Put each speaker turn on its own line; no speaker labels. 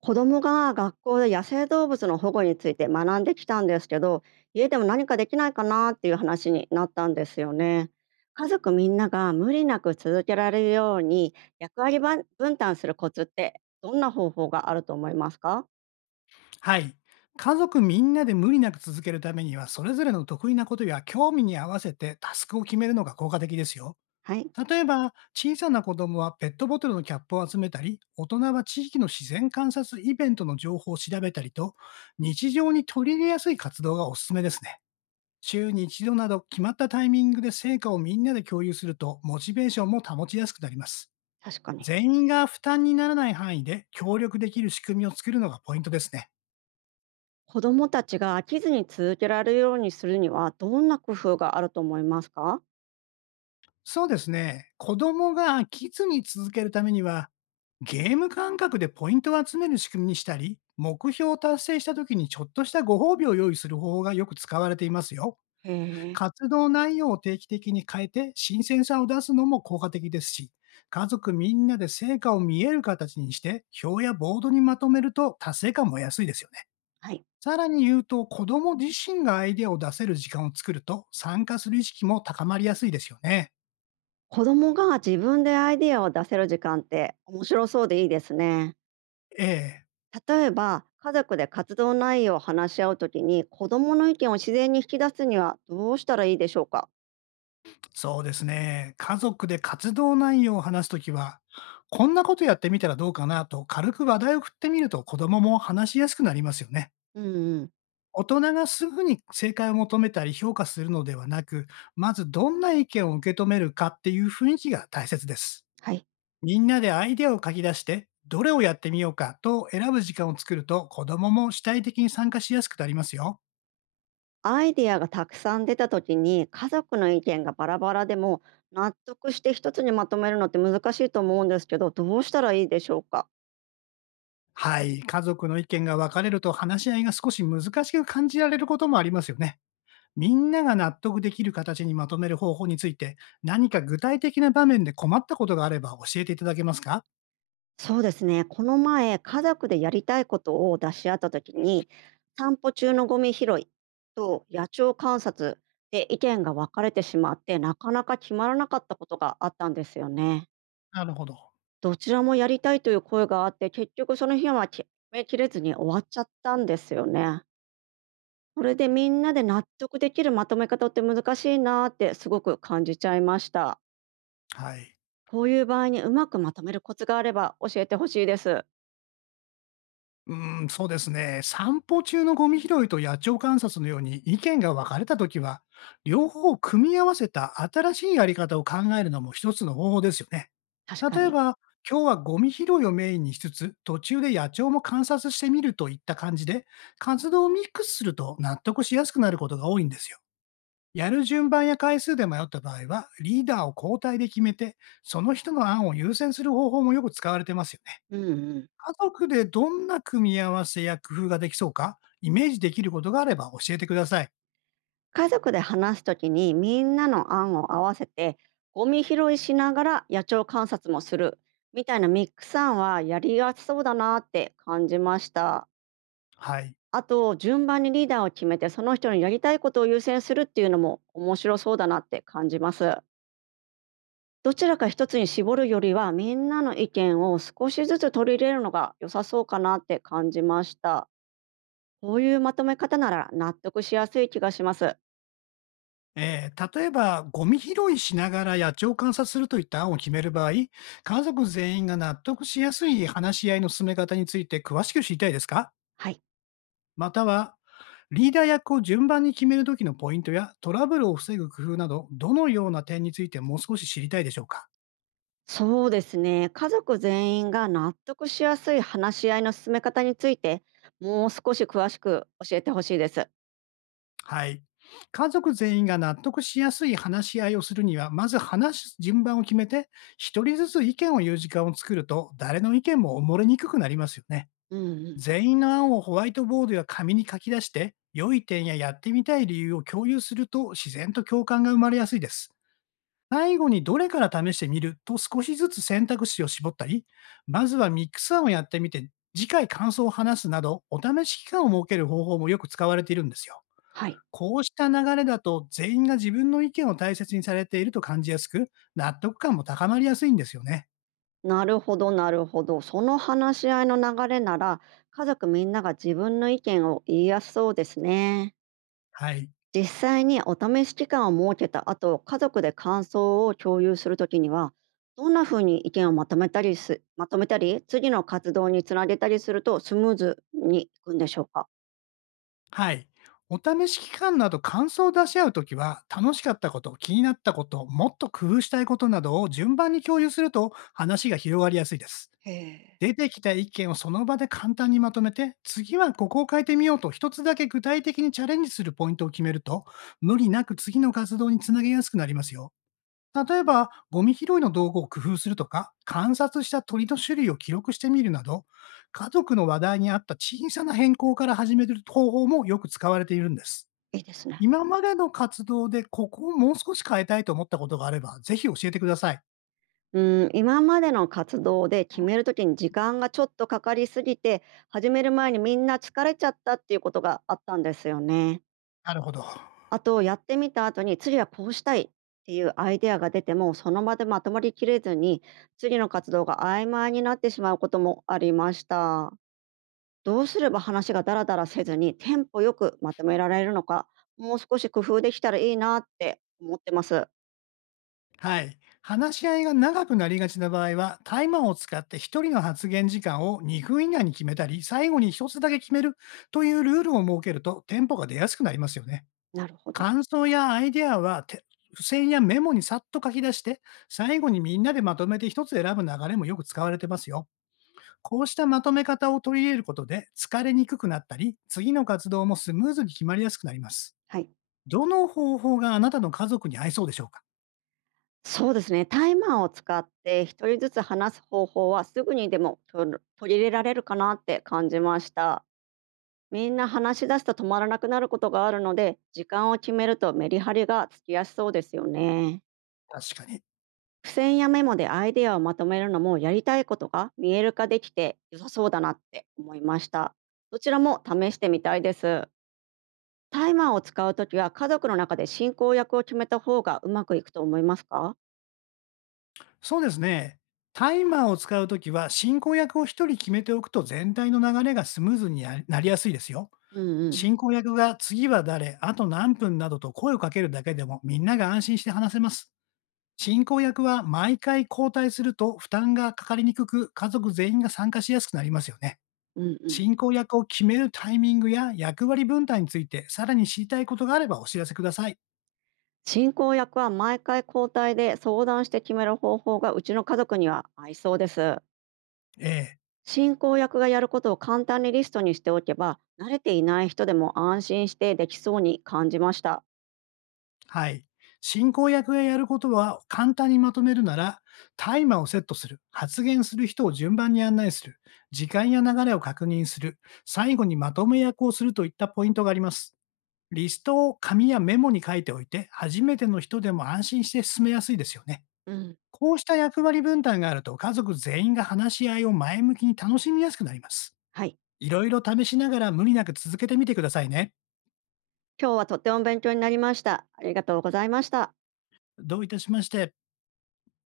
子供が学校で野生動物の保護について学んできたんですけど、家でも何かできないかなっていう話になったんですよね。家族みんなが無理なく続けられるように、役割ばん分担するコツってどんな方法があると思いますか？
はい。家族みんなで無理なく続けるためには、それぞれの得意なことや興味に合わせてタスクを決めるのが効果的ですよ。
はい。
例えば、小さな子供はペットボトルのキャップを集めたり、大人は地域の自然観察イベントの情報を調べたりと、日常に取り入れやすい活動がおすすめですね。週に一度など決まったタイミングで成果をみんなで共有すると、モチベーションも保ちやすくなります。
確かに。
全員が負担にならない範囲で協力できる仕組みを作るのがポイントですね。
子供たちが飽きずに続けられるようにするには、どんな工夫があると思いますか？
そうですね。子供が飽きずに続けるためには、ゲーム感覚でポイントを集める仕組みにしたり、目標を達成した時にちょっとしたご褒美を用意する方法がよく使われていますよ。
へえ。
活動内容を定期的に変えて新鮮さを出すのも効果的ですし、家族みんなで成果を見える形にして、表やボードにまとめると達成感も安いですよね。
はい。
さらに言うと、子供自身がアイデアを出せる時間を作ると、参加する意識も高まりやすいですよね。
子供が自分でアイデアを出せる時間って面白そうでいいですね。
ええ。
例えば家族で活動内容を話し合うときに、子どもの意見を自然に引き出すにはどうしたらいいでしょうか？
そうですね。家族で活動内容を話すときは、こんなことやってみたらどうかなと軽く話題を振ってみると子供も話しやすくなりますよね。
うんうん。
大人がすぐに正解を求めたり評価するのではなく、まずどんな意見を受け止めるかっていう雰囲気が大切です。
はい。
みんなでアイデアを書き出して、どれをやってみようかと選ぶ時間を作ると子供も主体的に参加しやすくなりますよ。
アイデアがたくさん出たときに家族の意見がバラバラでも、納得して一つにまとめるのって難しいと思うんですけど、どうしたらいいでしょうか？
はい。家族の意見が分かれると話し合いが少し難しく感じられることもありますよね。みんなが納得できる形にまとめる方法について、何か具体的な場面で困ったことがあれば教えていただけますか？
そうですね。この前、家族でやりたいことを出し合った時に、散歩中のゴミ拾いと野鳥観察で意見が分かれてしまって、なかなか決まらなかったことがあったんですよね。
なるほど。
どちらもやりたいという声があって、結局その日は決めきれずに終わっちゃったんですよね。それでみんなで納得できるまとめ方って難しいなーってすごく感じちゃいました。
はい。
こういう場合にうまくまとめるコツがあれば教えてほしいです。
うーん、そうですね。散歩中のゴミ拾いと野鳥観察のように意見が分かれたときは、両方を組み合わせた新しいやり方を考えるのも一つの方法ですよね。
確か
例え
に。
ば、今日はゴミ拾いをメインにしつつ、途中で野鳥も観察してみるといった感じで、活動をミックスすると納得しやすくなることが多いんですよ。やる順番や回数で迷った場合は、リーダーを交代で決めて、その人の案を優先する方法もよく使われてますよね。
うんうん。
家族でどんな組み合わせや工夫ができそうか、イメージできることがあれば教えてください。
家族で話すときにみんなの案を合わせて、ゴミ拾いしながら野鳥観察もするみたいなミックス案はやりやすそうだなって感じました。
はい。
あと順番にリーダーを決めて、その人のやりたいことを優先するっていうのも面白そうだなって感じます。どちらか一つに絞るよりは、みんなの意見を少しずつ取り入れるのが良さそうかなって感じました。こういうまとめ方なら納得しやすい気がします。
例えば、ゴミ拾いしながら野鳥を観察するといった案を決める場合、家族全員が納得しやすい話し合いの進め方について詳しく知りたいですか？
はい。
または、リーダー役を順番に決めるときのポイントやトラブルを防ぐ工夫など、どのような点についてもう少し知りたいでしょうか？
そうですね。家族全員が納得しやすい話し合いの進め方について、もう少し詳しく教えてほしいです。
はい。家族全員が納得しやすい話し合いをするには、まず話す順番を決めて、一人ずつ意見を言う時間を作ると、誰の意見も埋もれにくくなりますよね。
うんうん。
全員の案をホワイトボードや紙に書き出して、良い点ややってみたい理由を共有すると、自然と共感が生まれやすいです。最後にどれから試してみると少しずつ選択肢を絞ったり、まずはミックス案をやってみて、次回感想を話すなど、お試し期間を設ける方法もよく使われているんですよ。
はい。
こうした流れだと、全員が自分の意見を大切にされていると感じやすく、納得感も高まりやすいんですよね。
なるほど、なるほど。その話し合いの流れなら、家族みんなが自分の意見を言いやすそうですね。
はい。
実際にお試し期間を設けた後、家族で感想を共有するときには、どんなふうに意見をまとめたりす、まとめたり、次の活動につなげたりするとスムーズにいくんでしょうか。
はい。お試し期間など感想を出し合うときは、楽しかったこと、気になったこと、もっと工夫したいことなどを順番に共有すると話が広がりやすいです。
へえ。
出てきた意見をその場で簡単にまとめて、次はここを変えてみようと一つだけ具体的にチャレンジするポイントを決めると、無理なく次の活動につなげやすくなりますよ。例えば、ゴミ拾いの道具を工夫するとか、観察した鳥の種類を記録してみるなど、家族の話題に合った小さな変更から始める方法もよく使われているんです。
いいですね。
今までの活動でここをもう少し変えたいと思ったことがあれば、ぜひ教えてください。
うん、今までの活動で決めるときに時間がちょっとかかりすぎて、始める前にみんな疲れちゃったっていうことがあったんですよね。
なるほど。
あとやってみた後に次はこうしたいっていうアイデアが出てもその場でまとまりきれずに、次の活動が曖昧になってしまうこともありました。どうすれば話がダラダラせずにテンポよくまとめられるのか、もう少し工夫できたらいいなって思ってます。
はい。話し合いが長くなりがちな場合は、タイマーを使って一人の発言時間を2分以内に決めたり、最後に一つだけ決めるというルールを設けると、テンポが出やすくなりますよね。
なるほど。
感想やアイデアは、付箋やメモにさっと書き出して、最後にみんなでまとめて一つ選ぶ流れもよく使われてますよ。こうしたまとめ方を取り入れることで、疲れにくくなったり、次の活動もスムーズに決まりやすくなります。
はい。
どの方法があなたの家族に合いそうでしょうか？
そうですね。タイマーを使って一人ずつ話す方法はすぐにでも取り入れられるかなって感じました。みんな話し出すと止まらなくなることがあるので、時間を決めるとメリハリがつきやすそうですよね。
確かに。
付箋やメモでアイデアをまとめるのもやりたいことが見える化できて良さそうだなって思いました。どちらも試してみたいです。タイマーを使うときは家族の中で進行役を決めた方がうまくいくと思いますか？
そうですね。タイマーを使うときは、進行役を一人決めておくと全体の流れがスムーズになりやすいですよ。
うんうん。
進行役が次は誰、あと何分などと声をかけるだけでもみんなが安心して話せます。進行役は毎回交代すると負担がかかりにくく、家族全員が参加しやすくなりますよね。
うんうん。
進行役を決めるタイミングや役割分担について、さらに知りたいことがあればお知らせください。
進行役は毎回交代で相談して決める方法がうちの家族には合いそうです。
ええ。
進行役がやることを簡単にリストにしておけば、慣れていない人でも安心してできそうに感じました。
はい。進行役がやることは簡単にまとめるなら、タイマーをセットする、発言する人を順番に案内する、時間や流れを確認する、最後にまとめ役をするといったポイントがあります。リストを紙やメモに書いておいて、初めての人でも安心して進めやすいですよね。
うん、
こうした役割分担があると、家族全員が話し合いを前向きに楽しみやすくなります。
はい。
いろいろ試しながら無理なく続けてみてくださいね。
今日はとっても勉強になりました。ありがとうございました。
どういたしまして。